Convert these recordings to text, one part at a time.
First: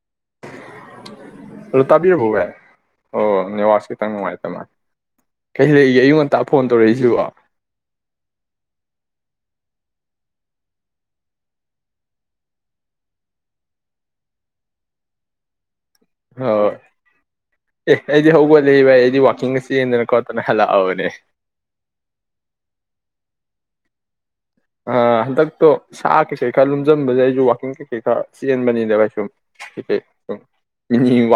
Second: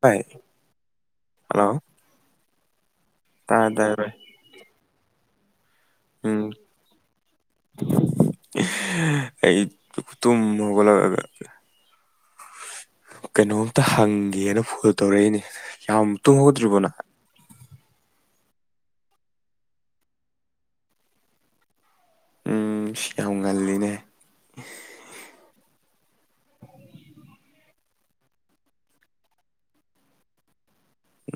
ꯚꯥꯏ ꯍꯜꯂꯣ ꯔꯇꯥꯕꯤꯕꯒꯦ ꯑꯣ ꯇꯥꯔꯦ ꯅꯤꯋꯥꯁ ꯇꯥꯔꯦ ꯈꯤꯇꯪ ꯚꯥꯏ ꯅꯨꯡꯉꯥꯏꯇꯅꯥꯏ ꯀꯩꯁꯤꯜꯂꯛꯏꯒꯦ ꯑꯌꯨꯛ ꯎꯝ ꯉꯇꯥ ꯐꯣꯟ ꯇꯧꯔꯛꯏꯁꯤ ꯍꯨꯇꯨꯝ ꯍꯒ ꯂ ꯀꯦ ꯀꯩꯅꯣꯝꯇ ꯍꯪꯒꯦꯅ ꯐꯣꯟ ꯇꯧꯔꯛꯏꯅꯦ ꯌꯥꯝ ꯇꯨꯝ ꯍꯧꯒꯗ꯭ꯔꯤꯕꯣꯅꯍ ꯑꯦ ꯑꯩꯗꯤ ꯍꯧꯧꯕꯂꯕ ꯑꯩꯗꯤ ꯋꯥꯋꯥꯛꯀꯤꯡꯒ ꯆꯦꯟꯗꯅ ꯈꯣꯠꯇꯅ ꯍꯜꯂꯛꯑꯕꯅꯦ ꯎꯝ ꯁꯤ ꯌꯥꯝ ꯉꯜꯂꯤꯅꯦ ꯑ ꯍꯟꯗꯛꯇꯣ ꯁꯥ ꯀꯩꯀꯩ ꯈꯔ ꯂꯨꯝꯖꯟꯕꯁꯦ ꯑꯩꯁꯨ ꯋꯥꯛꯀꯤꯡ ꯀꯩꯀꯩ ꯈꯔ ꯆꯦꯟꯕꯅꯤꯅꯦꯕ ꯁꯨꯝ ꯀꯩ ꯁꯨꯝ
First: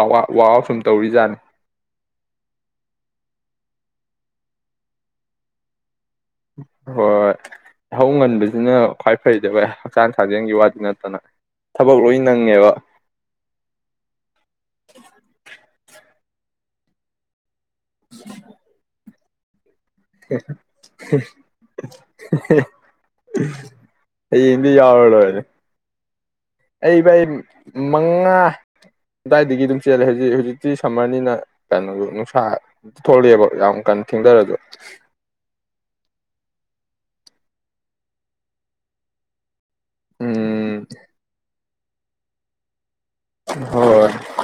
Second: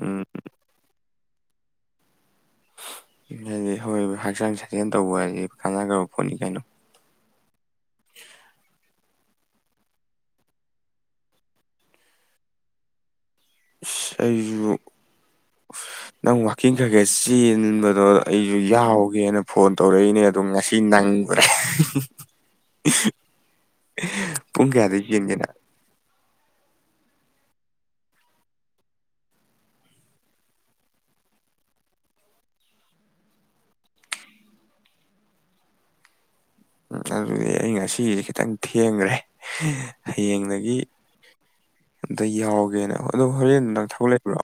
ꯎꯝ ꯑꯥꯎꯠ ꯁꯨꯝ ꯇꯧꯔꯤꯖꯥꯠꯅꯦ ꯍꯥꯏꯗꯤ ꯍꯣꯏ ꯍꯛꯆꯥꯡ ꯁꯥꯖꯦꯜ ꯇꯧꯕ ꯍꯥꯏꯗꯤ ꯀꯥꯟꯅꯒ ꯐꯅꯤ ꯀꯥꯏꯅꯣ ꯍꯣꯏ ꯍꯧ ꯉꯟꯕꯁꯤꯅ ꯈ꯭ꯋꯥꯏ ꯐꯩꯗꯕ ꯍꯛꯆꯥꯡ ꯁꯥꯖꯦꯜꯒꯤ ꯋꯥꯗꯤ ꯅꯠꯇꯅ ꯊꯕꯛ ꯂꯣꯏ ꯅꯪꯉꯦꯕ ꯑꯩꯁꯨꯕꯨ ꯅꯪ ꯋꯥꯋꯥꯛꯀꯤꯡ ꯈ꯭ꯔꯒꯦ ꯆ ꯑꯗꯨꯗꯣ ꯑꯩꯁꯨ ꯌꯥꯎꯒꯦꯅ ꯐꯣꯟ ꯇꯧꯔꯛꯏꯅꯦ ꯑꯣ ꯉꯁꯤ ꯅꯪꯕ꯭ꯔꯥ ꯄꯨꯡ ꯍꯌꯦꯡꯗꯤ ꯀꯌꯥꯗ ꯌꯥꯎꯔ ꯂꯣꯏꯔꯦ ꯌꯦꯡꯒꯦꯅ ꯑꯩ ꯚꯥꯏ ꯃꯉꯥ ꯑꯗꯨꯋꯥꯏꯗꯒꯤ ꯑꯗꯨꯝ ꯆꯦꯜꯂꯦ ꯍꯧꯖꯤꯛ ꯍꯧꯖꯤꯛꯇꯤ ꯁꯝꯃꯔꯅꯤꯅ ꯀꯩꯅꯣꯁꯨ ꯅꯨꯡꯁꯥ ꯊꯣꯛꯂꯑꯦꯕ ꯌꯥꯝ ꯀꯟ ꯊꯦꯡꯗꯔꯁꯨ ꯑꯗꯨꯗꯤ ꯑꯩ ꯉꯁꯤ ꯈꯤꯇꯪ ꯊꯦꯡꯒ꯭ꯔꯦ ꯍꯌꯦꯡꯗꯒꯤ ꯎꯝ ꯑꯗ ꯌꯥꯎꯒꯦꯅ ꯍꯣꯏ ꯑꯗꯣ ꯍꯣꯔꯦꯟꯗꯤ ꯅꯪ ꯊꯕꯛ ꯍꯣꯏ ꯂꯩꯕ꯭ꯔꯣ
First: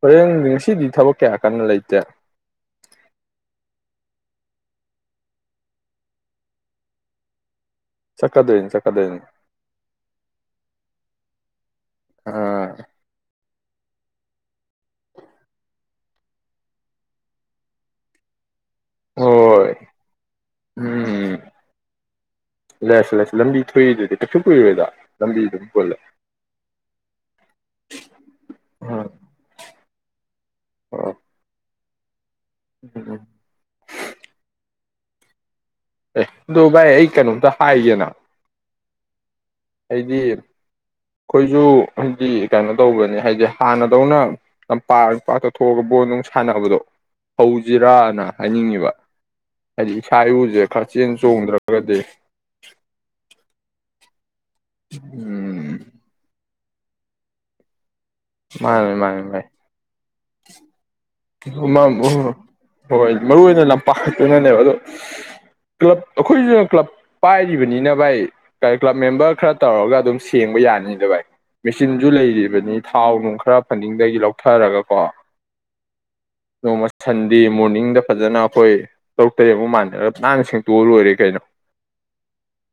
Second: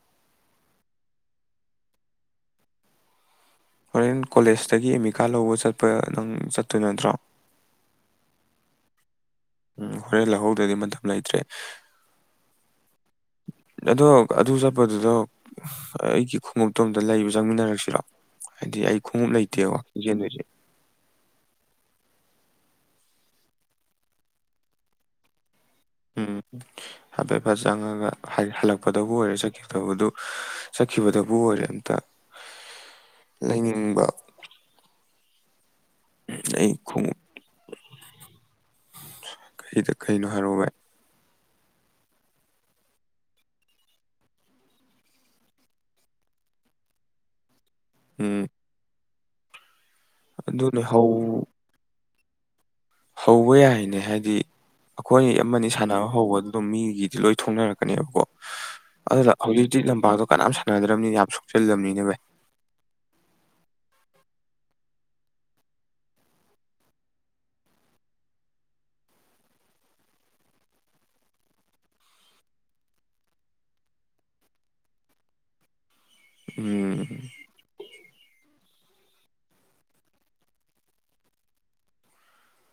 ꯍꯣꯔꯦꯟ ꯉꯁꯤꯗꯤ ꯊꯕꯛ ꯀꯌꯥ ꯀꯟꯅ ꯂꯩꯇꯦ ꯍꯣꯔꯦꯟ ꯀꯣꯂꯦꯖꯇꯒꯤ ꯑꯦꯃꯤꯀꯥꯠ ꯂꯧꯕ ꯆꯠꯄ ꯅꯪ ꯆꯠꯇꯣꯏ ꯅꯠꯇ꯭ꯔꯣ ꯆꯠꯀꯗꯣꯏꯅꯦ ꯆꯠꯀꯗꯣꯏꯅꯦ ꯎꯝ ꯍꯣꯔꯦꯟ ꯂꯧꯍꯧꯗꯗꯤ ꯃꯇꯝ ꯂꯩꯇ꯭ꯔꯦ ꯑꯥ ꯑꯗꯣ ꯑꯗꯨ ꯆꯠꯄꯗꯨꯗꯣ ꯑꯩꯒꯤ ꯈꯣꯡꯎꯞꯇꯣ ꯑꯝꯇ ꯂꯩꯕ ꯆꯪꯃꯤꯟꯅꯔꯛꯁꯤꯔꯣ ꯍꯥꯏꯗꯤ ꯑꯩ ꯈꯣꯡꯎꯞ ꯍꯣꯏ ꯂꯩꯇꯦꯕ ꯆꯦꯟꯗꯣꯏꯁꯦ ꯂꯩꯁꯦ ꯂꯩꯁꯦ ꯂꯝꯕꯤ ꯊꯣꯛꯏꯗꯨꯗꯤ ꯀꯩꯁꯨ ꯀꯨꯏꯔꯣꯏꯗ ꯂꯝꯕꯤꯗꯨꯝ ꯎꯝ ꯍꯥꯏꯐꯦꯠ ꯐꯠ ꯆꯪꯉꯒ ꯑꯥ ꯍꯜꯂꯛꯄꯗꯕꯨ ꯑꯣꯏꯔꯦ ꯆꯠꯈꯤꯕꯗꯕꯨ ꯑꯣ ꯆꯠꯈꯤꯕꯗꯕꯨ ꯑꯣꯏꯔꯦ ꯑꯝꯇ ꯎꯝ ꯂꯩꯅꯤꯡꯕ ꯑꯦ ꯑꯗꯨ ꯚꯥꯏ ꯑꯩ ꯀꯩꯅꯣꯝꯇ ꯍꯥꯏꯒꯦꯅ ꯀꯔꯤꯗ ꯀꯩꯅꯣ ꯍꯥꯏꯔꯛꯎ ꯕꯥꯏ ꯑꯈꯣꯏꯁꯨ ꯍꯥꯏꯗꯤ ꯀꯩꯅꯣ ꯇꯧꯕꯅꯦ ꯍꯥꯏꯗꯤ ꯍꯥꯟꯅꯗꯧꯅ ꯄ ꯄꯥꯛꯇ ꯊꯣꯛꯑꯒ ꯕꯣꯜ ꯅꯨꯡ ꯁꯥꯟꯅꯕꯗꯣ ꯍꯧ ꯖꯤꯔꯥꯅ ꯎꯝ ꯍꯥꯏꯅꯤꯡꯉꯤꯕ ꯍꯥꯏꯗꯤ ꯏꯁꯥ ꯏꯎꯁꯦ ꯑꯗꯨꯅꯦ ꯈꯔ ꯆꯦꯟ ꯍꯧ ꯆꯣꯡꯗ꯭ꯔꯒꯗꯤ [unintelligible] ꯍꯧꯕ ꯌꯥꯏꯅꯦ ꯍꯥꯏꯗꯤ ꯑꯈꯣꯏ ꯑꯃꯅꯤ ꯎꯝ ꯁꯥꯟꯅꯕ ꯍꯧꯕ ꯑꯗꯣ ꯃꯤꯒꯤꯗꯤ ꯂꯣꯏ ꯊꯣꯛꯅꯔꯛ ꯀꯅꯤꯕꯀꯣ ꯃꯥꯅꯦ ꯃꯥꯅꯦ ꯑꯗꯨꯗ ꯍꯧꯖꯤꯛꯇꯤ ꯂꯝꯄꯥꯛꯇꯣ ꯀꯅꯥꯝ ꯁꯥꯟꯅꯗ꯭ꯔꯕꯅꯤꯅ ꯌꯥꯝ ꯃꯝ ꯁꯣꯛꯆꯜꯂꯕꯅꯤꯅꯦ ꯎ ꯚꯥꯏ ꯍꯣꯏ ꯃꯔꯨ ꯑꯣꯏꯅ ꯂꯝꯄꯥꯛꯇꯨꯅꯅꯦꯕ ꯑꯗꯣ ꯀ꯭ꯂꯕ ꯑꯈꯣꯏꯁꯨꯅ ꯀ꯭ꯂꯕ ꯄꯥꯏꯔꯤꯕꯅꯤꯅ ꯚꯥꯏ ꯀ꯭ꯂꯕ ꯃꯦꯝꯕꯔ ꯈꯔ ꯇꯧꯔꯒ ꯑꯗꯨꯝ ꯁꯦꯡꯕ ꯌꯥꯅꯤꯗ ꯚꯥꯏ ꯃꯦꯆꯤꯟꯁꯨ ꯂꯩꯔꯤꯕꯅꯤ ꯊꯥꯎ ꯅꯨꯡ ꯈꯔ ꯐꯟꯗꯤꯡꯗꯩ ꯂꯧꯊꯔꯒꯀꯣ ꯅꯣꯡꯃ ꯎꯝ ꯁꯟꯗꯦ ꯃꯣꯔꯅꯤꯡꯗ ꯐꯖꯅ ꯑꯈꯣꯏ ꯇꯔꯨꯛ ꯇꯔꯦꯠꯃꯨꯛꯐ ꯃꯥꯟꯅꯔ ꯅꯥꯟꯅ ꯁꯦꯡꯇꯣꯛꯑ ꯂꯣꯏꯔꯦ ꯀꯩꯅꯣ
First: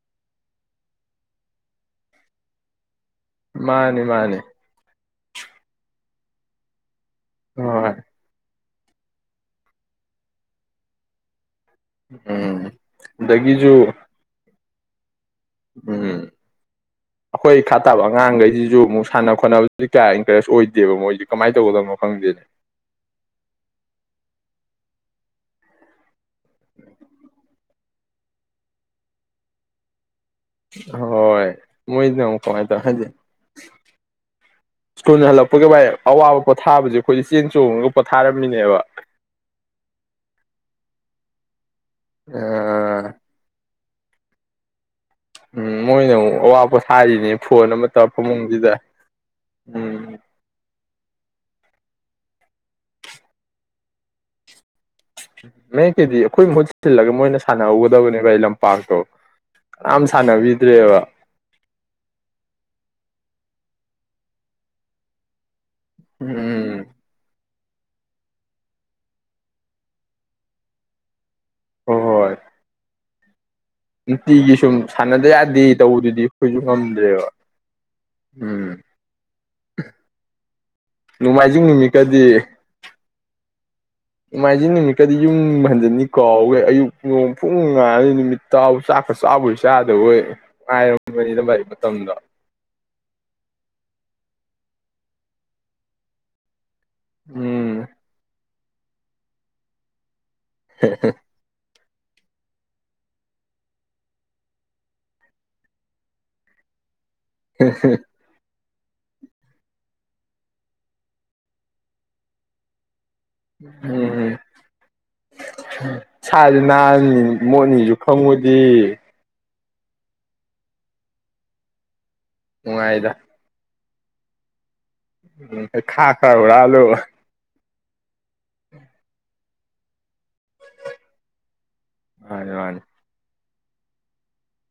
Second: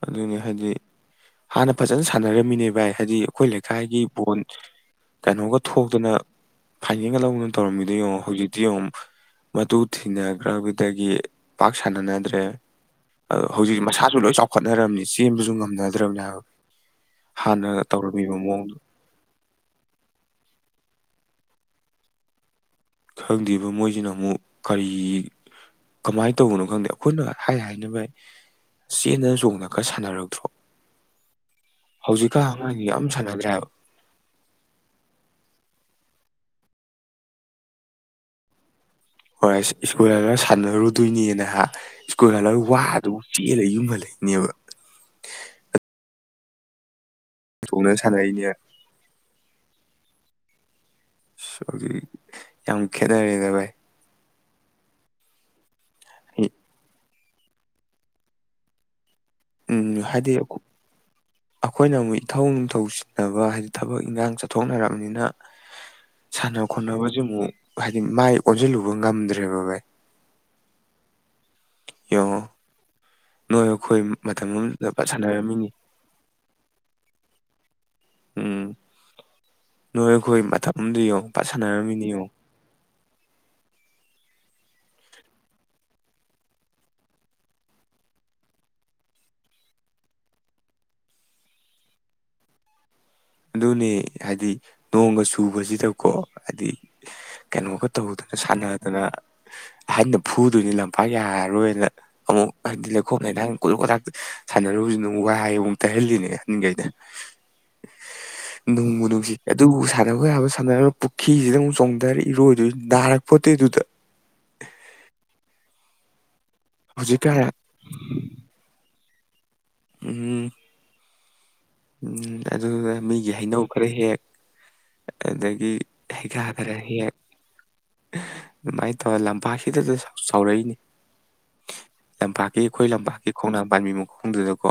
ꯑꯗꯨꯅꯤ ꯍꯥꯏꯗꯤ ꯍꯥꯟꯅ ꯐꯖꯅ ꯁꯥꯟꯅꯔꯝꯃꯤꯅꯦ ꯚꯥꯏ ꯍꯥꯏꯗꯤ ꯑꯈꯣꯏ ꯂꯩꯀꯥꯏꯒꯤ ꯃꯥꯅꯤ ꯕꯣꯟ ꯃꯥꯅꯤ ꯀꯩꯅꯣꯒ ꯊꯣꯛꯇꯅ ꯐꯥꯏꯅꯦꯟꯒ ꯂꯧꯗꯅ ꯇꯧꯔꯝꯃꯤꯗ ꯍꯣꯏ ꯌꯦꯉꯣ ꯍꯧꯖꯤꯛ ꯗꯨꯌꯦꯡꯉꯨ ꯃꯇꯨ ꯊꯤꯅꯈ꯭ꯔꯕꯗꯒꯤ ꯄꯥꯛ ꯁꯅꯅꯗ꯭ꯔꯦ ꯎꯝ ꯑ ꯑꯗꯒꯤꯁꯨ ꯍꯧꯖꯤꯛ ꯃꯁꯥꯁꯨ ꯂꯣꯏ ꯆꯥꯎ ꯍꯣꯠꯅꯔꯝꯃꯤ ꯎꯝ ꯑꯩꯈꯣꯏ ꯍꯥꯟꯅ ꯈꯥ ꯇꯥꯕ ꯇꯧꯔꯝꯃꯤꯕ ꯃꯑꯣꯡꯗꯣ ꯑꯉꯥꯡꯈꯩꯁꯤꯁꯨ ꯑꯃꯨꯛ ꯁꯥꯟꯅ ꯈꯣꯠꯅꯕꯁꯤ ꯀꯌꯥ ꯏꯟꯀꯔꯦꯁ ꯑꯣꯏꯗꯦ ꯗꯦꯕ ꯃꯣꯏꯗꯤ ꯀꯃꯥꯏꯅ ꯇꯧꯒꯗꯕꯅꯣ ꯈꯪꯗꯦꯅꯦ ꯈꯪꯗ꯭ꯔꯤꯕ ꯃꯣꯏꯁꯤꯅ ꯑꯃꯨꯛ ꯀꯔꯤ ꯀꯃꯥꯏꯅ ꯇꯧꯕꯅꯣ ꯈꯪꯗꯦ ꯑꯩꯈꯣꯏꯅ ꯍꯥꯏ ꯍꯥꯏꯅꯕ ꯆꯦꯟꯗꯅ ꯆꯣꯡꯅꯒ ꯁꯥꯟꯅꯔꯒ ꯍꯣꯏ ꯃꯣꯏꯗꯤꯅ ꯑꯃꯨꯛ ꯀꯃꯥꯏꯅ ꯇꯧꯋꯦ ꯑꯉꯥꯡꯁꯤꯡꯁꯦ ꯌꯥꯝ ꯍꯥꯏꯗꯤ ꯁꯥꯟꯅꯗ꯭ꯔꯦ ꯍꯥꯏꯕ ꯁ꯭ꯀꯨꯜ ꯍꯜꯂꯛꯄꯒ ꯑꯋꯥꯕ ꯄꯣꯊꯥꯕꯁꯦ ꯑꯩꯈꯣꯏꯗ ꯆꯦꯟ ꯆꯣꯡꯉꯒ ꯄꯣꯊꯥꯔꯝꯃꯤꯅꯦꯕ ꯍꯣꯏ ꯑꯁ ꯁ꯭ꯀꯨꯜ ꯍꯜꯂꯒ ꯁꯥꯟꯅꯔꯨꯗꯣꯏꯅꯦ ꯅꯍꯥꯛ ꯁ꯭ꯀꯨꯜ ꯍꯜꯂꯒ ꯑ ꯋꯥꯗꯨꯕꯨ ꯆꯦꯜꯂ ꯌꯨꯝꯍꯜꯂ ꯕ ꯎꯝ ꯃꯣꯏꯅꯦ ꯋꯥꯄ ꯍꯥꯏꯔꯤꯅꯦ ꯐꯣꯟ ꯑꯃ ꯇꯣꯡꯅ ꯇ ꯁꯥꯟꯅꯔꯤꯅꯦ ꯐꯃꯨꯡꯁꯤꯗ ꯎꯝ ꯁ ꯍꯧꯖꯤꯛ ꯌꯥꯝ ꯈꯦꯅꯔꯦꯗ ꯚꯥꯏ ꯎ ꯃꯦꯛ ꯀꯦꯗꯤ ꯑꯩꯈꯣꯏ ꯃꯍꯨꯠ ꯁꯤꯜꯂꯒ ꯃꯣꯏꯅ ꯁꯥꯟꯅꯍꯧꯒꯗꯕꯅꯦꯕ ꯑꯩ ꯂꯝꯄꯥꯛꯇꯣ ꯎꯝ ꯀꯅꯥꯝ ꯍꯥꯏꯗꯤ ꯁꯥꯟꯅꯕꯤꯗ꯭ꯔꯦꯕ ꯑꯩꯈꯣꯏꯅ ꯑꯃꯨꯛ ꯏꯊꯧ ꯅꯤꯡꯊꯧꯁꯤꯕ ꯍꯥꯏ ꯊꯕꯛ ꯏꯟꯈꯥꯡ ꯆꯠꯊꯣꯛꯅꯔꯕꯅꯤꯅ ꯁꯥꯟꯅꯕ ꯎꯝ ꯈꯣꯟꯅꯕ ꯆꯨꯝ ꯍꯥꯏꯗꯤ ꯃꯥꯏ ꯑꯣꯟꯁꯤꯜꯂꯨꯕ ꯉꯝꯗ꯭ꯔꯦꯕ ꯚꯥꯏ ꯍꯣ ꯍꯣꯏ ꯌꯦꯡꯉꯣ ꯅꯣꯏ ꯑꯩꯈꯣꯏ ꯃꯇꯝ ꯅꯨꯡꯇꯤꯒꯤ ꯁꯨꯝ ꯑꯃꯗ ꯐꯠ ꯁꯥꯟꯅꯗ ꯌꯥꯗꯦ ꯁꯥꯟꯅꯔꯝꯃꯤꯅꯤ ꯇꯧꯕꯗꯨꯗꯤ ꯑꯩꯈꯣꯏꯁꯨ ꯉꯝꯗ꯭ꯔꯦꯕ ꯎꯝ ꯅꯣꯏ ꯑꯩꯈꯣꯏ ꯃꯇꯝ ꯑꯃꯗ ꯌꯦꯡꯉ ꯄꯥꯠ ꯅꯣꯡꯃꯥꯏꯖꯤꯡ ꯁꯥꯟꯅꯔꯝꯃꯤꯅꯤ ꯌꯦꯡꯉ ꯅꯨꯃꯤꯠꯀꯗꯤ ꯅꯣꯡꯃꯥꯏꯖꯤꯡ ꯅꯨꯃꯤꯠꯀꯗꯤ ꯌꯨꯝ ꯍꯟꯖꯤꯅꯤꯀꯣꯈꯦ ꯑꯌꯨꯛ ꯅꯣꯡ ꯄꯨꯡ ꯉꯉꯥꯅꯤ ꯅꯨꯃꯤꯠꯕ ꯆꯥꯛꯀ ꯆꯥꯕꯩ ꯆꯥꯗꯕꯣꯏ ꯉꯥꯏꯔꯝꯕꯅꯤꯅ ꯂꯩ ꯃꯇꯝꯗ ꯑꯗꯨꯅꯦ ꯍꯥꯏꯗꯤ ꯅꯣꯡꯒ ꯁꯨꯕꯁꯤꯗꯀꯣ ꯍꯥꯏꯗꯤ ꯎꯝ ꯀꯩꯅꯣꯒ ꯇꯧꯗꯅ ꯁꯥꯟꯅ ꯑꯗꯨꯅ ꯑꯍꯟ ꯐꯨꯗꯣꯏꯅꯤ ꯂꯝꯄꯥꯛ ꯌꯥꯔꯔꯣꯏꯅ ꯑꯃꯨꯛ ꯍꯥꯏꯕꯗꯤ ꯂꯩꯈꯣꯝ ꯂꯩꯅꯥꯡ ꯀꯣꯊꯣꯛ ꯀꯣꯊꯥꯛꯇ ꯁꯥꯟꯅꯔꯨꯕꯁꯨ ꯑꯗꯨꯨꯛ ꯋꯥꯏ ꯍꯥꯏ ꯑꯃꯨꯛ ꯇꯩꯍꯜꯂꯤꯅꯦ ꯑꯍꯟꯈꯩꯗ ꯍ ꯍ ꯅꯣꯡꯕꯨꯨ ꯅꯨꯡꯁꯤ ꯑꯗꯨꯕꯨ ꯁꯥꯟꯅꯕ ꯌꯥꯕ ꯁꯥꯟꯅꯅꯕ ꯄꯨꯈ꯭ꯔꯤꯁꯤꯗ ꯑꯃꯨꯛ ꯆꯣꯡꯊꯔ ꯏꯔꯣꯏꯗꯣꯏ ꯅꯥꯔꯛ ꯎꯝ ꯁꯥꯁꯤ ꯍꯥꯟꯅꯤ ꯍꯧꯖꯤꯛꯀꯥꯟ ꯃꯣꯠꯅꯤꯁꯨ ꯈꯪꯉꯨꯗꯤ ꯎꯝ ꯑꯗꯨꯗ ꯅꯨꯡꯉꯥꯏꯗ ꯃꯤꯒꯤ ꯍꯩꯅꯧ ꯐꯈꯔ ꯍꯦꯛ ꯑꯗꯒꯤ ꯎ ꯈꯥ ꯍꯩꯈꯥ ꯈꯔ ꯈꯔꯕꯔꯂꯨ ꯍꯦꯛ ꯑꯗꯨꯃꯥꯏꯅ ꯇꯧꯔꯒ ꯂꯝꯄꯥꯛꯁꯤꯗꯗ ꯆꯥꯎꯔꯛꯏꯅꯤ ꯃꯥꯅꯤ ꯂꯝꯄꯥꯛꯀꯤ ꯃꯥꯅꯤ ꯑꯩꯈꯣꯏ ꯂꯝꯄꯥꯛꯀꯤ ꯈꯣꯡꯅꯥ ꯄꯥꯝꯕꯤ ꯃꯈꯣꯡꯗꯨꯅꯀꯣ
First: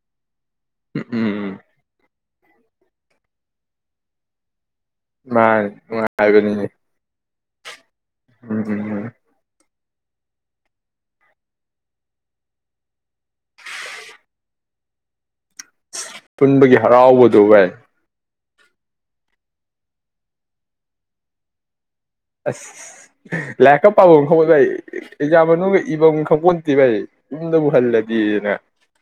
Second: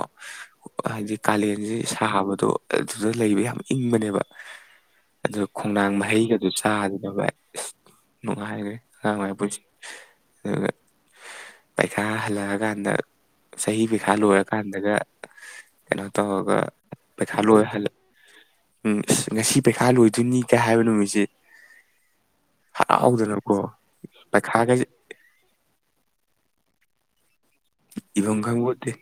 ꯎꯝ ꯍꯗꯤ ꯎꯝ ꯀꯥꯂꯟꯖꯤ ꯇꯥꯕꯗꯣ ꯑꯗꯨꯗ ꯂꯩꯕ ꯌꯥꯝ ꯏꯪꯕꯅꯦꯕ ꯑꯗꯨ ꯃꯥꯅꯤ ꯈꯣꯡꯅꯥꯡ ꯃꯍꯩꯒꯗꯨ ꯅꯨꯡꯉꯥꯏꯕꯅꯤꯅꯦ ꯆꯥꯗꯅꯕ ꯏꯁ ꯅꯨꯡꯉ ꯎꯝ ꯎꯝ ꯍꯥꯏꯈ ꯎꯝ ꯉꯥꯡꯥꯏ ꯄꯨꯁꯤ ꯑꯗꯨꯒ ꯄꯩꯈꯥ ꯍꯜꯂꯛꯑꯀꯥꯟꯗ ꯆꯍꯤ ꯄꯩꯈꯥ ꯂꯣꯏꯔꯀꯥꯟꯗꯒ ꯌꯦꯅ ꯇ ꯍꯒ ꯍꯔꯥꯎꯕꯗꯨ ꯏ ꯎꯝ ꯑꯁ ꯉꯁꯤ ꯄꯩꯈꯥ ꯂꯣꯏꯗꯣꯏꯅꯤ ꯀꯩ ꯍꯥꯏꯕ ꯅꯨꯃꯤꯠꯁꯦ ꯑꯁ ꯍꯔꯥꯎꯗꯅꯀꯣ ꯂꯥꯏꯔꯤꯛꯀ ꯄꯥꯕ ꯑꯃ ꯈꯪꯕ ꯏ ꯄꯩꯈꯥꯒꯁꯦ ꯑꯦꯛꯖꯥ ꯃꯅꯨꯡꯒ ꯏꯕ ꯑꯃ ꯈꯪꯄꯣꯟ ꯗꯤꯚꯩ ꯏꯕ ꯈꯥꯡꯦ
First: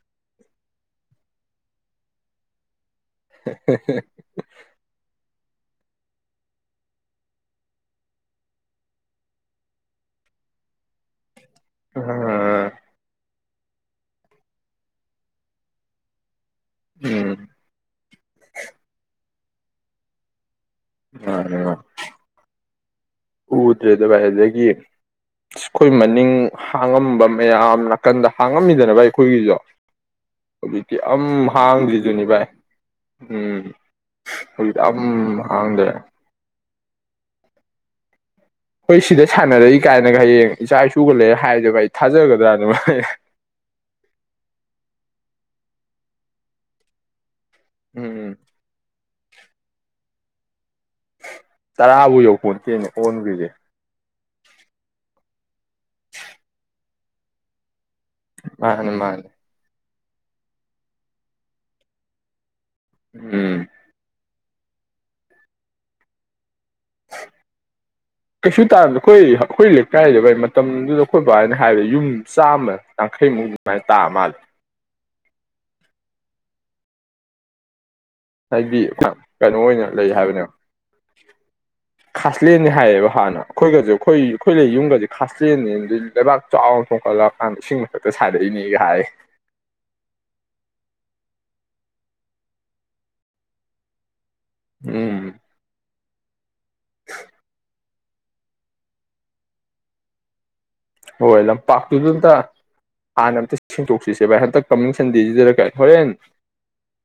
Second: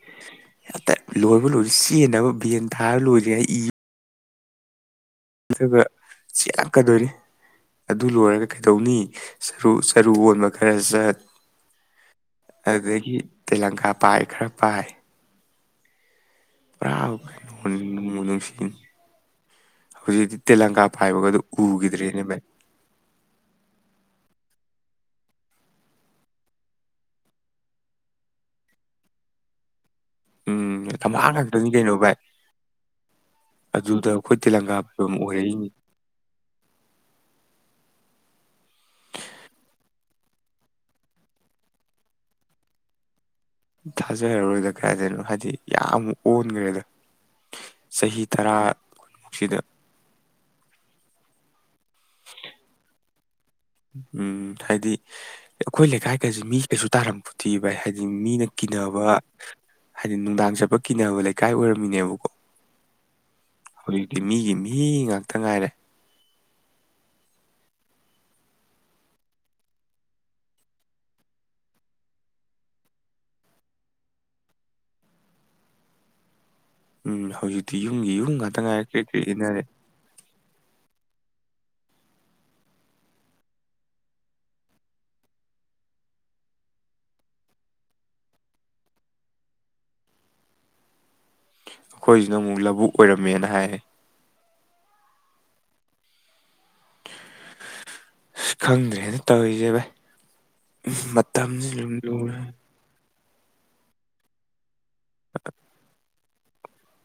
ꯂꯍꯔꯕꯨ ꯁꯤꯟꯅꯅꯕ ꯕꯤꯌꯦꯟꯗ ꯊꯥ ꯂ ꯑꯣꯏꯔꯤꯌꯥ ꯏ ꯆꯕ ꯁꯤ ꯌꯥꯝ ꯀꯗꯣꯅꯤ ꯑꯗꯨ ꯂꯣꯏꯔꯒ ꯀꯩꯗꯧꯅꯤꯔꯨ ꯆꯔꯨ ꯑꯣꯟꯕ ꯈꯔ ꯆ ꯑ ꯑꯗꯨꯗꯒꯤꯗꯒꯤ ꯇꯦꯂꯪꯀꯥ ꯄꯥꯏ ꯈꯔ ꯄꯥꯏ ꯄꯨꯔꯥ ꯎꯝ ꯅ ꯃꯨꯅꯁꯤꯟ ꯍꯧꯖꯤ ꯇꯦꯂꯪꯒꯥ ꯄꯥꯏꯕꯒꯗꯨ ꯃꯥꯅꯦ ꯃꯥꯅꯦ ꯎꯈꯤꯗ꯭ꯔꯦꯅꯦ ꯃ ꯎꯗ꯭ꯔꯦꯗ ꯚꯏ ꯑꯗꯒꯤ ꯑꯩꯈꯣꯏ ꯃꯅꯤꯡ ꯍꯥꯡꯉꯝꯕ ꯃꯌꯥꯝ ꯅꯥꯀꯟꯗ ꯍꯥꯡꯉꯝꯃꯤꯗꯅ ꯚꯥꯏ ꯑꯩꯈꯣꯏꯒꯤꯁꯨꯣ ꯎꯝ ꯍꯧꯖꯤꯛꯇꯤ ꯑꯝ ꯊꯝꯕꯥꯛ ꯉꯥꯛꯇꯅꯤ ꯀꯩꯅꯣ ꯍꯥꯡꯗ꯭ꯔꯤꯁꯨꯨꯅꯤ ꯚꯥꯏ ꯎꯝ ꯑꯗꯨꯗ ꯑꯩꯈꯣꯏ ꯍꯧꯖꯤꯛꯇꯤ ꯇꯦꯂꯪꯀꯥ ꯑꯝ ꯄꯥꯏꯕꯝ ꯑꯣꯏꯔꯛꯏꯅꯤ ꯍꯥꯡꯗꯦ ꯍꯣꯏ ꯁꯤꯗ ꯁꯥꯟꯅꯔꯛꯏ ꯀꯥꯏꯅꯒ ꯍꯌꯦꯡ ꯏꯆꯥ ꯏꯁꯨꯒ ꯂꯩꯔꯦ ꯍꯥꯏꯗꯨꯕ ꯑꯩ ꯊꯥꯖꯒꯗ꯭ꯔꯥꯅꯃ ꯊꯥꯖꯔꯔꯨꯔꯣꯏꯗ ꯀꯗꯥꯏꯗꯅꯣ ꯍꯥꯏꯗꯤ ꯌꯥꯝꯨꯛ ꯑꯣꯟꯈ꯭ꯔꯦꯗ ꯆꯍꯤ ꯎꯝ ꯇꯔꯥꯨꯟꯃꯨꯛꯁꯤꯗ ꯇꯔꯥꯕꯨ ꯌꯧꯐꯣꯟ ꯆꯦꯅꯦ ꯑꯣꯟꯈ꯭ꯔꯤꯁꯦ ꯎꯝ ꯍꯥꯏꯗꯤ ꯑꯩꯈꯣꯏ ꯂꯩꯀꯥꯏ ꯀꯖꯦ ꯃꯤ ꯀꯩꯁꯨ ꯇꯥꯔꯝꯄꯣꯠꯇꯦ ꯚꯥꯏ ꯍꯥꯏꯗ ꯗꯤ ꯃꯤꯅ ꯃꯥꯅꯦ ꯀꯤꯅꯕ ꯃꯥꯅꯦ ꯍꯥꯏꯗꯤ ꯅꯨꯡꯗꯥꯡ ꯆꯠꯄ ꯀꯤꯅꯕ ꯂꯩꯀꯥꯏ ꯑꯣꯏꯔꯝꯃꯤꯅꯦꯕꯀꯣ ꯎꯝ ꯍꯧꯖꯤꯛꯇꯤ ꯃꯤꯒꯤ ꯃꯤ ꯉꯥꯛꯇ ꯉꯥꯏꯔꯦ ꯀꯩꯁꯨ ꯇꯥꯔꯝꯗꯦ ꯈꯣꯏ ꯑꯈꯣꯏ ꯂꯩꯀꯥꯏ ꯚꯥꯏ ꯃꯇꯝꯗꯨꯗ ꯑꯈꯣꯏ ꯕꯥꯅ ꯍꯥꯏꯕꯗ ꯌꯨꯝ ꯆꯥꯝꯃ ꯌꯥꯡꯈꯩꯃꯨꯛ ꯑꯗꯨꯃꯥꯏꯅ ꯇꯥ ꯃꯥꯜꯂꯦ ꯎꯝ ꯍꯧꯖꯤꯛꯇꯤ ꯌꯨꯝ ꯌꯨꯝꯒꯤ ꯉꯥꯛꯇ ꯍꯥꯏꯗꯤ ꯉꯥꯏꯔꯦ ꯀ꯭ꯔꯤꯛ ꯀ꯭ꯔꯤꯛ ꯀꯩꯅꯣ ꯏꯟꯅꯔꯦ ꯑꯣꯏꯅ ꯂꯩ ꯍꯥꯏꯕꯅꯦꯕ ꯈꯥꯁꯂꯦꯟꯅꯤ ꯍꯥꯏꯌꯦꯕ ꯍꯥꯟꯅ ꯑꯈꯣꯏꯒꯖꯦ ꯈꯣꯏ ꯈꯣꯏ ꯂꯩ ꯌꯨꯝꯒꯖꯦ ꯈꯥꯁꯂꯦꯟꯅꯤ ꯂꯩꯕꯥꯛ ꯆꯥꯎꯅ ꯊꯣꯡꯀꯠꯂꯛꯑꯀꯥꯟꯗ ꯏꯁꯤꯡ ꯃꯊꯛꯇ ꯁꯥꯔꯛꯏꯅꯦꯒ ꯍꯥꯏ ꯑꯈꯣꯏꯖꯤꯅ ꯑꯃꯨꯛ ꯂꯧꯕꯨꯛ ꯑꯣꯏꯔꯝꯃꯦꯅ ꯍꯥꯏ ꯎꯝ [unintelligible] ꯑꯁ ꯈꯪꯗ꯭ꯔꯦꯅꯦ ꯇꯧꯏ ꯖꯦ ꯚꯥꯏ ꯍꯣꯏ ꯃꯇꯝꯁꯤ ꯂꯨꯝ ꯂꯝꯄꯥꯛꯇꯨꯗꯨꯝꯇ ꯂꯨꯔꯦ ꯍꯥꯟꯅ ꯑꯝꯇ ꯁꯦꯡꯇꯣꯛꯁꯤꯁꯦꯚꯥꯏ ꯍꯟꯇꯛ ꯀꯃꯤꯡ ꯁꯟꯗꯦꯖꯤꯗꯔ ꯀꯥꯏ ꯍꯣꯔꯦꯟ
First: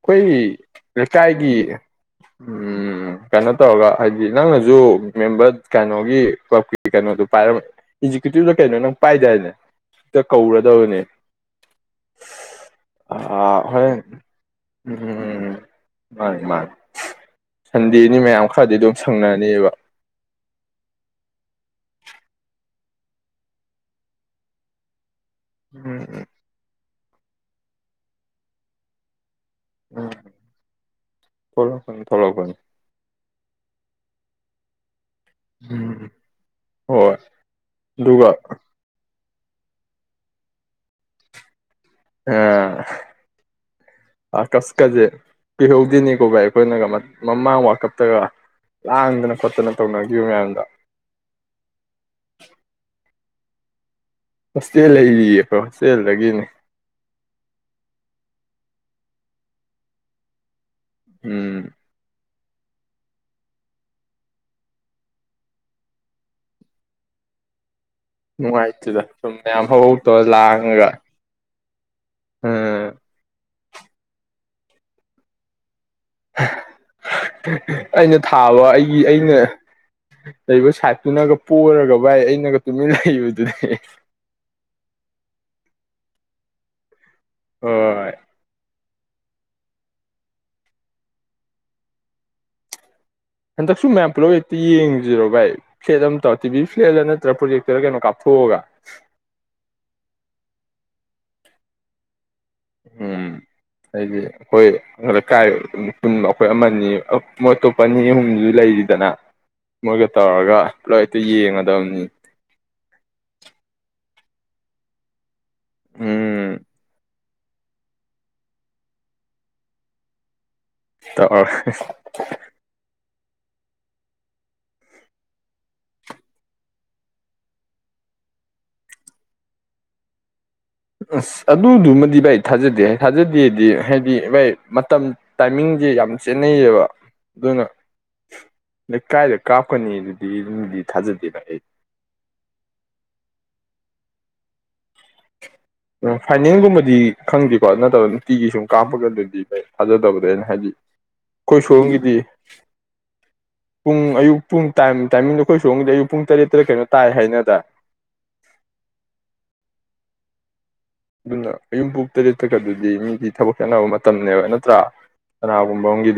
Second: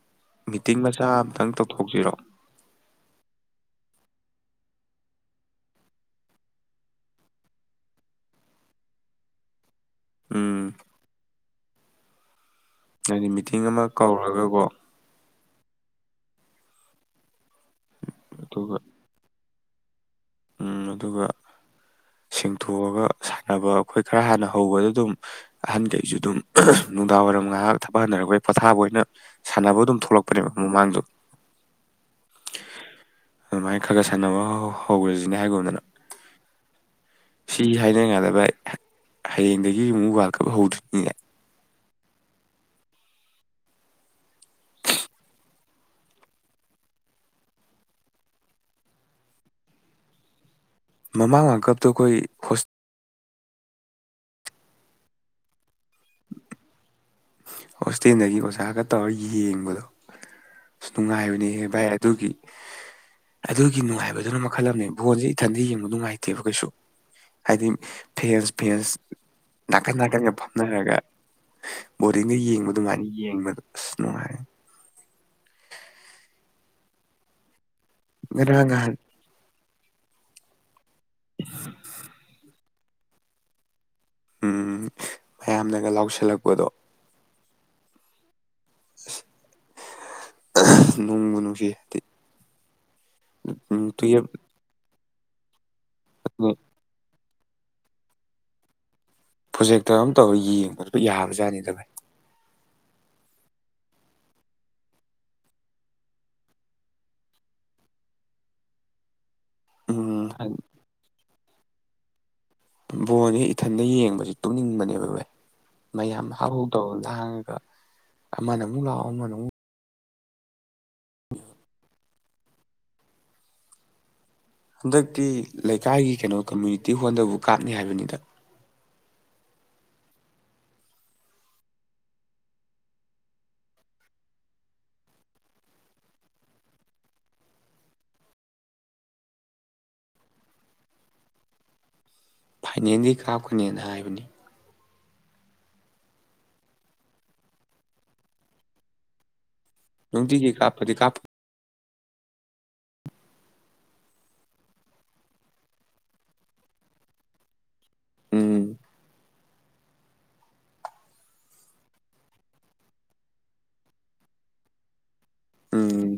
ꯑꯈꯣꯏꯒꯤ ꯃꯤꯇꯤꯡ ꯃꯆꯥ ꯂꯩꯀꯥꯏꯒꯤ ꯑꯝꯇꯪ ꯇꯧꯊꯣꯛꯁꯤꯔꯣ ꯎꯝ ꯎꯝ ꯀꯩꯅꯣ ꯇꯧꯔꯒ ꯍꯥꯏꯗꯤ ꯅꯪꯅꯖꯨ ꯃꯦꯝꯕꯔ ꯀꯩꯅꯣꯒꯤ ꯀ꯭ꯂꯕꯀꯤ ꯀꯩꯅꯣꯗꯨ ꯄꯥꯏꯔ ꯑꯦꯛꯖꯤꯀꯌꯨꯇꯤꯞ ꯀꯩꯅꯣ ꯅꯪ ꯄꯥꯏꯗꯥꯏ ꯅꯦ ꯇ ꯎꯝ ꯀꯧꯔꯗꯕꯅꯦ ꯑ ꯍꯥꯏꯗꯤ ꯃꯤꯇꯤꯡ ꯑꯃ ꯍꯣꯔꯦꯟ ꯀꯧꯔꯒꯀꯣ ꯎꯝ ꯃꯥꯅꯤ ꯃꯥꯅꯤ ꯁꯟꯗꯦꯅꯤ ꯃꯌꯥꯝ ꯈꯔꯗꯤ ꯑꯗꯨꯒ ꯑꯗꯨꯝ ꯁꯪꯅꯅꯦꯕ ꯎꯝ ꯑꯗꯨꯒ ꯁꯦꯡꯊꯣꯛꯑꯒ ꯁꯥꯟꯅꯕ ꯑꯈꯣꯏ ꯈꯔ ꯍꯥꯟꯅ ꯍꯧꯕꯗ ꯑꯗꯨꯝ ꯎꯝ ꯑꯍꯟꯒꯩꯖꯨ ꯑꯗꯨꯝ ꯅꯨꯡꯗꯥꯡꯋꯥꯏꯔꯝ ꯉꯥꯏꯍꯥꯛ ꯊꯕꯛ ꯍꯟꯅꯔꯛ ꯄꯩ ꯄꯣꯊꯥꯕ ꯑꯣꯏꯅ ꯁꯥꯟꯅꯕ ꯑꯗꯨꯝ ꯎꯝ ꯊꯣꯛꯂꯛꯄꯅꯦꯕ ꯃꯃꯥꯡꯗꯨ ꯊꯣꯛꯂꯛꯄꯅꯤ ꯊꯣꯛꯂꯛꯄꯅꯤ ꯑꯗꯨꯃꯥꯏꯅ ꯈꯒ ꯁꯥꯟꯅꯕ ꯍꯧꯔꯖꯤꯅꯦ ꯍꯥꯏꯒꯨꯝꯗꯅ ꯎꯝ ꯍꯣꯏ ꯁꯤ ꯑꯗꯨꯒ ꯍꯥꯏꯅꯩꯉꯥꯏꯗ ꯚꯥꯏ ꯍꯌꯦꯡꯗꯒꯤ ꯃꯨꯛ ꯋꯥꯜ ꯀꯞ ꯍꯧꯗꯨꯏꯅꯤꯅꯦ ꯑ ꯋꯥꯔꯜ ꯀꯞꯁꯦ ꯀꯥꯖꯦ ꯀꯨꯏꯍꯧꯗꯦꯅꯦꯀꯣ ꯚꯥꯏ ꯑꯈꯣꯏꯅꯒ ꯃꯃꯥꯡ ꯋꯥꯔꯜ ꯀꯞꯇꯒ ꯂꯥꯡꯗꯅ ꯈꯣꯠꯇꯅ ꯇꯧꯅꯒꯤꯕ ꯃꯌꯥꯝꯗꯣ ꯃꯃꯥꯡ ꯋꯥꯔꯜ ꯀꯞꯇ ꯑꯈꯣꯏ ꯍꯣꯁ ꯍꯣꯁꯇꯦꯜ ꯂꯩꯔꯤꯌꯦ ꯍꯣꯁꯇꯦꯜꯗꯒꯤꯅꯦ ꯍꯣꯁꯇꯦꯜꯗꯒꯤ ꯑꯣꯖꯥꯒ ꯇꯧꯔꯒ ꯌꯦꯡꯕꯗꯣ ꯑꯁ ꯎꯝ ꯅꯨꯡꯉꯥꯏꯕꯅꯦꯍꯦ ꯚꯥꯏ ꯑꯗꯨꯒꯤ ꯑꯗꯨꯒꯤ ꯅꯨꯡꯉꯥꯏꯕꯗꯨꯅ ꯃꯈꯜ ꯑꯃꯅꯤ ꯕꯣꯟꯖꯦ ꯏꯊꯟꯗꯤ ꯌꯦꯡꯕ ꯅꯨꯡꯉꯥꯏꯇꯦꯕ ꯀꯩꯁꯨ ꯍꯥꯏꯗꯤ ꯐꯦꯟꯁ ꯐꯦꯟꯁ ꯅꯨꯡꯉꯥꯏꯇꯦꯗ ꯁꯨꯝ ꯃꯌꯥꯝ ꯅꯥꯀꯟ ꯍꯧꯍꯧ ꯇꯧꯔ ꯅꯥꯀꯟꯒ ꯂꯥꯡꯉꯒ ꯐꯝꯅꯔꯒ ꯕꯣꯔꯗꯤꯡꯗ ꯌꯦꯡꯕ ꯎꯝ ꯑꯗꯨꯃꯥꯏꯅ ꯌꯦꯡꯕꯗꯣ ꯅꯨꯡꯉꯥꯏ ꯍꯥ ꯍꯥ ꯍꯦ ꯍꯦ ꯑꯩꯅ ꯊꯥꯕ ꯉꯔꯥꯡ ꯅꯍꯥꯟ ꯑꯩꯒꯤ ꯑꯩꯅ ꯂꯩꯕ ꯁꯥꯏꯠꯇꯨꯅꯒ ꯄꯣꯔꯒ ꯚꯥꯏ ꯑꯩꯅꯒ ꯇꯨꯃꯤꯟꯅ ꯂꯩꯕꯗꯨꯗꯤ ꯎꯝ ꯃꯌꯥꯝꯅꯒ ꯂꯥꯎꯁꯜꯂꯛꯄꯗꯣ ꯍꯣꯏ ꯅꯨꯡꯕꯨ ꯅꯨꯡꯁꯤ ꯍꯥꯏꯗꯤ ꯍꯟꯇꯛ ꯁꯨꯝ ꯃꯌꯥꯝ ꯇꯨꯌꯦꯞ ꯄꯨꯂꯞ ꯑꯝꯇ ꯌꯦꯡ ꯖꯤꯔꯣ ꯕꯥ ꯈꯦꯗꯝ ꯇꯧꯔ ꯇꯤ ꯕꯤ ꯐ꯭ꯂꯦꯗꯅ ꯄ꯭ꯔꯣꯖꯦꯛꯇꯔꯔ ꯀꯩꯅꯣ ꯀꯥꯞꯊꯣꯛꯑꯒ ꯄ꯭ꯔꯣꯖꯦꯛꯇꯔ ꯑꯃ ꯇꯧꯔꯒ ꯌꯦꯡꯕꯗꯨ ꯌꯥꯕꯖꯥꯠꯅꯤꯗ ꯚꯥꯏ ꯎꯝ ꯍꯥꯏꯗꯤ ꯑꯩꯈꯣꯏ ꯂꯩꯀꯥꯏ ꯄꯨꯟꯕ ꯑꯩꯈꯣꯏ ꯑꯃꯅꯤ ꯃꯣꯏ ꯑꯇꯣꯞꯄ ꯑꯅꯤ ꯑꯍꯨꯝꯁꯨ ꯂꯩꯔꯤꯗꯅ ꯃꯣꯏꯒ ꯎꯝ ꯇꯧꯔꯒ ꯂꯣꯏ ꯑꯗꯨ ꯌꯦꯡꯉꯅꯤ ꯝꯅꯤ ꯕꯣꯟꯁꯦ ꯏꯊꯟꯗ ꯌꯦꯡꯕꯁꯤ ꯇꯣꯛꯅꯤꯡꯕꯅꯦꯕ ꯚꯦ ꯃꯌꯥꯝ ꯎꯝ ꯍꯧꯍꯧ ꯇꯧꯔ ꯂꯥꯡꯉ ꯑꯃꯅ ꯑꯃꯨꯛ ꯂꯥꯛꯑꯣ ꯑꯃꯅ ꯑꯃꯨꯛ ꯇ [unintelligible] ꯍꯟꯗꯛꯇꯤ ꯂꯩꯀꯥꯏꯒꯤ ꯀꯩꯅꯣ ꯀꯝꯃꯨꯅꯤꯇꯤ ꯍꯣꯜꯗꯕꯨ ꯀꯥꯞꯅꯤ ꯍꯥꯏꯕꯅꯤꯗ ꯑꯁ ꯑꯗꯨꯗꯨꯃꯗꯤ ꯚꯥꯏ ꯊꯥꯖꯗꯦ ꯊꯥꯖꯗꯦꯗꯤ ꯍꯥꯏꯗꯤ ꯚꯥꯏ ꯃꯇꯝ ꯇꯥꯏꯃꯤꯡꯁꯦ ꯌꯥꯝ ꯆꯦꯟꯅꯩꯌꯦꯕ ꯑꯗꯨꯅ ꯂꯩ ꯀꯥꯏꯗ ꯀꯥꯞꯀꯅꯤ ꯑꯗꯨꯗꯤ ꯑꯗꯨꯝꯗꯤ ꯊꯥꯖꯗꯦ ꯚꯥꯏ ꯑꯩ ꯐꯥꯏꯅꯦꯜꯒꯤ ꯀꯥꯞꯀꯅꯦꯅ ꯍꯥꯏꯕꯅꯤ ꯎꯝ ꯐꯥꯏꯅꯦꯜꯒꯨꯝꯕꯗꯤ ꯈꯪꯗ꯭ꯔꯤꯀꯣ ꯅꯠꯇ꯭ꯔꯒ ꯅꯨꯡꯇꯤꯒꯤ ꯁꯨꯝ ꯀꯥꯞꯄꯒ ꯑꯗꯨꯗꯤꯩ ꯊꯥꯖꯗꯕꯗ ꯑꯩꯅ ꯅꯨꯡꯇꯤꯒꯤ ꯍꯥꯏꯗꯤ ꯀꯥꯞꯄꯗꯤ ꯀꯥꯞꯄ ꯑꯩꯈꯣꯏ ꯁꯣꯔꯨꯝꯒꯤ ꯗꯤ ꯄꯨꯡ ꯑꯌꯨꯛ ꯄꯨꯡ ꯇꯥꯏꯃꯤꯡꯗꯣ ꯑꯩꯈꯣꯏ ꯁꯣꯡꯒꯗꯤ ꯑꯌꯨꯛ ꯄꯨꯡ ꯇꯔꯦꯠꯇꯔ ꯀꯩꯅꯣ ꯇꯥꯏ ꯍꯥꯏꯅꯗ ꯎꯝ ꯑꯗꯨꯅ ꯑꯌꯨꯝ ꯄꯨꯡ ꯇꯔꯦꯠꯠꯇꯀ ꯑꯗꯨꯗꯤ ꯃꯤꯗꯤ ꯊꯕꯛ ꯈꯦꯠꯅꯕ ꯃꯇꯝꯅꯦꯕ ꯅꯠꯇ꯭ꯔꯥ ꯀꯅꯥꯒꯨꯝꯕ ꯑꯝꯒꯤ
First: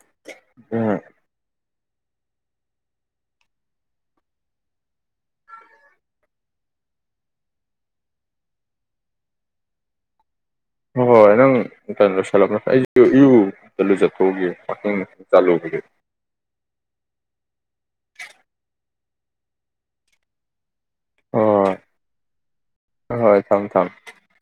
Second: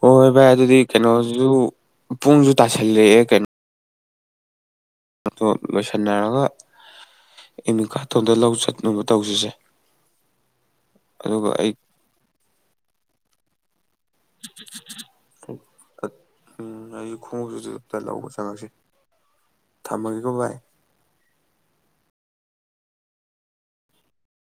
ꯍꯣꯏꯣꯏ ꯚꯥꯏ ꯑꯗꯨꯗꯤ ꯎꯝ ꯀꯩꯅꯣꯁꯨ ꯄꯨꯡꯁꯨ ꯇꯥꯁꯜꯂꯛꯑꯦ ꯀꯩꯅꯣ ꯗꯣ ꯂꯣꯏꯁꯟꯅꯔꯒ ꯏꯃꯤꯀꯥꯇꯣꯟꯗ ꯂꯧ ꯆꯠꯅꯕ ꯇꯧꯁꯤꯁꯦ ꯍꯣꯏ ꯑꯗꯨꯒ ꯅꯪ ꯑꯩ ꯀ ꯁꯅ ꯑꯩꯁꯨꯨ ꯆꯠꯂꯨ ꯆꯠꯊꯣꯛꯒꯦ ꯄꯊꯡ ꯆꯥꯂꯨꯈꯤꯗꯦ ꯎꯝ ꯑꯩ ꯈꯣꯡꯎꯞꯁꯨ ꯂꯧꯕ ꯆꯪꯉꯛꯁꯤ ꯊꯝꯃꯒꯦꯀꯣ ꯚꯏ ꯍꯣꯏ ꯍꯣꯏ ꯊꯝꯃꯦ ꯊꯝꯃꯦ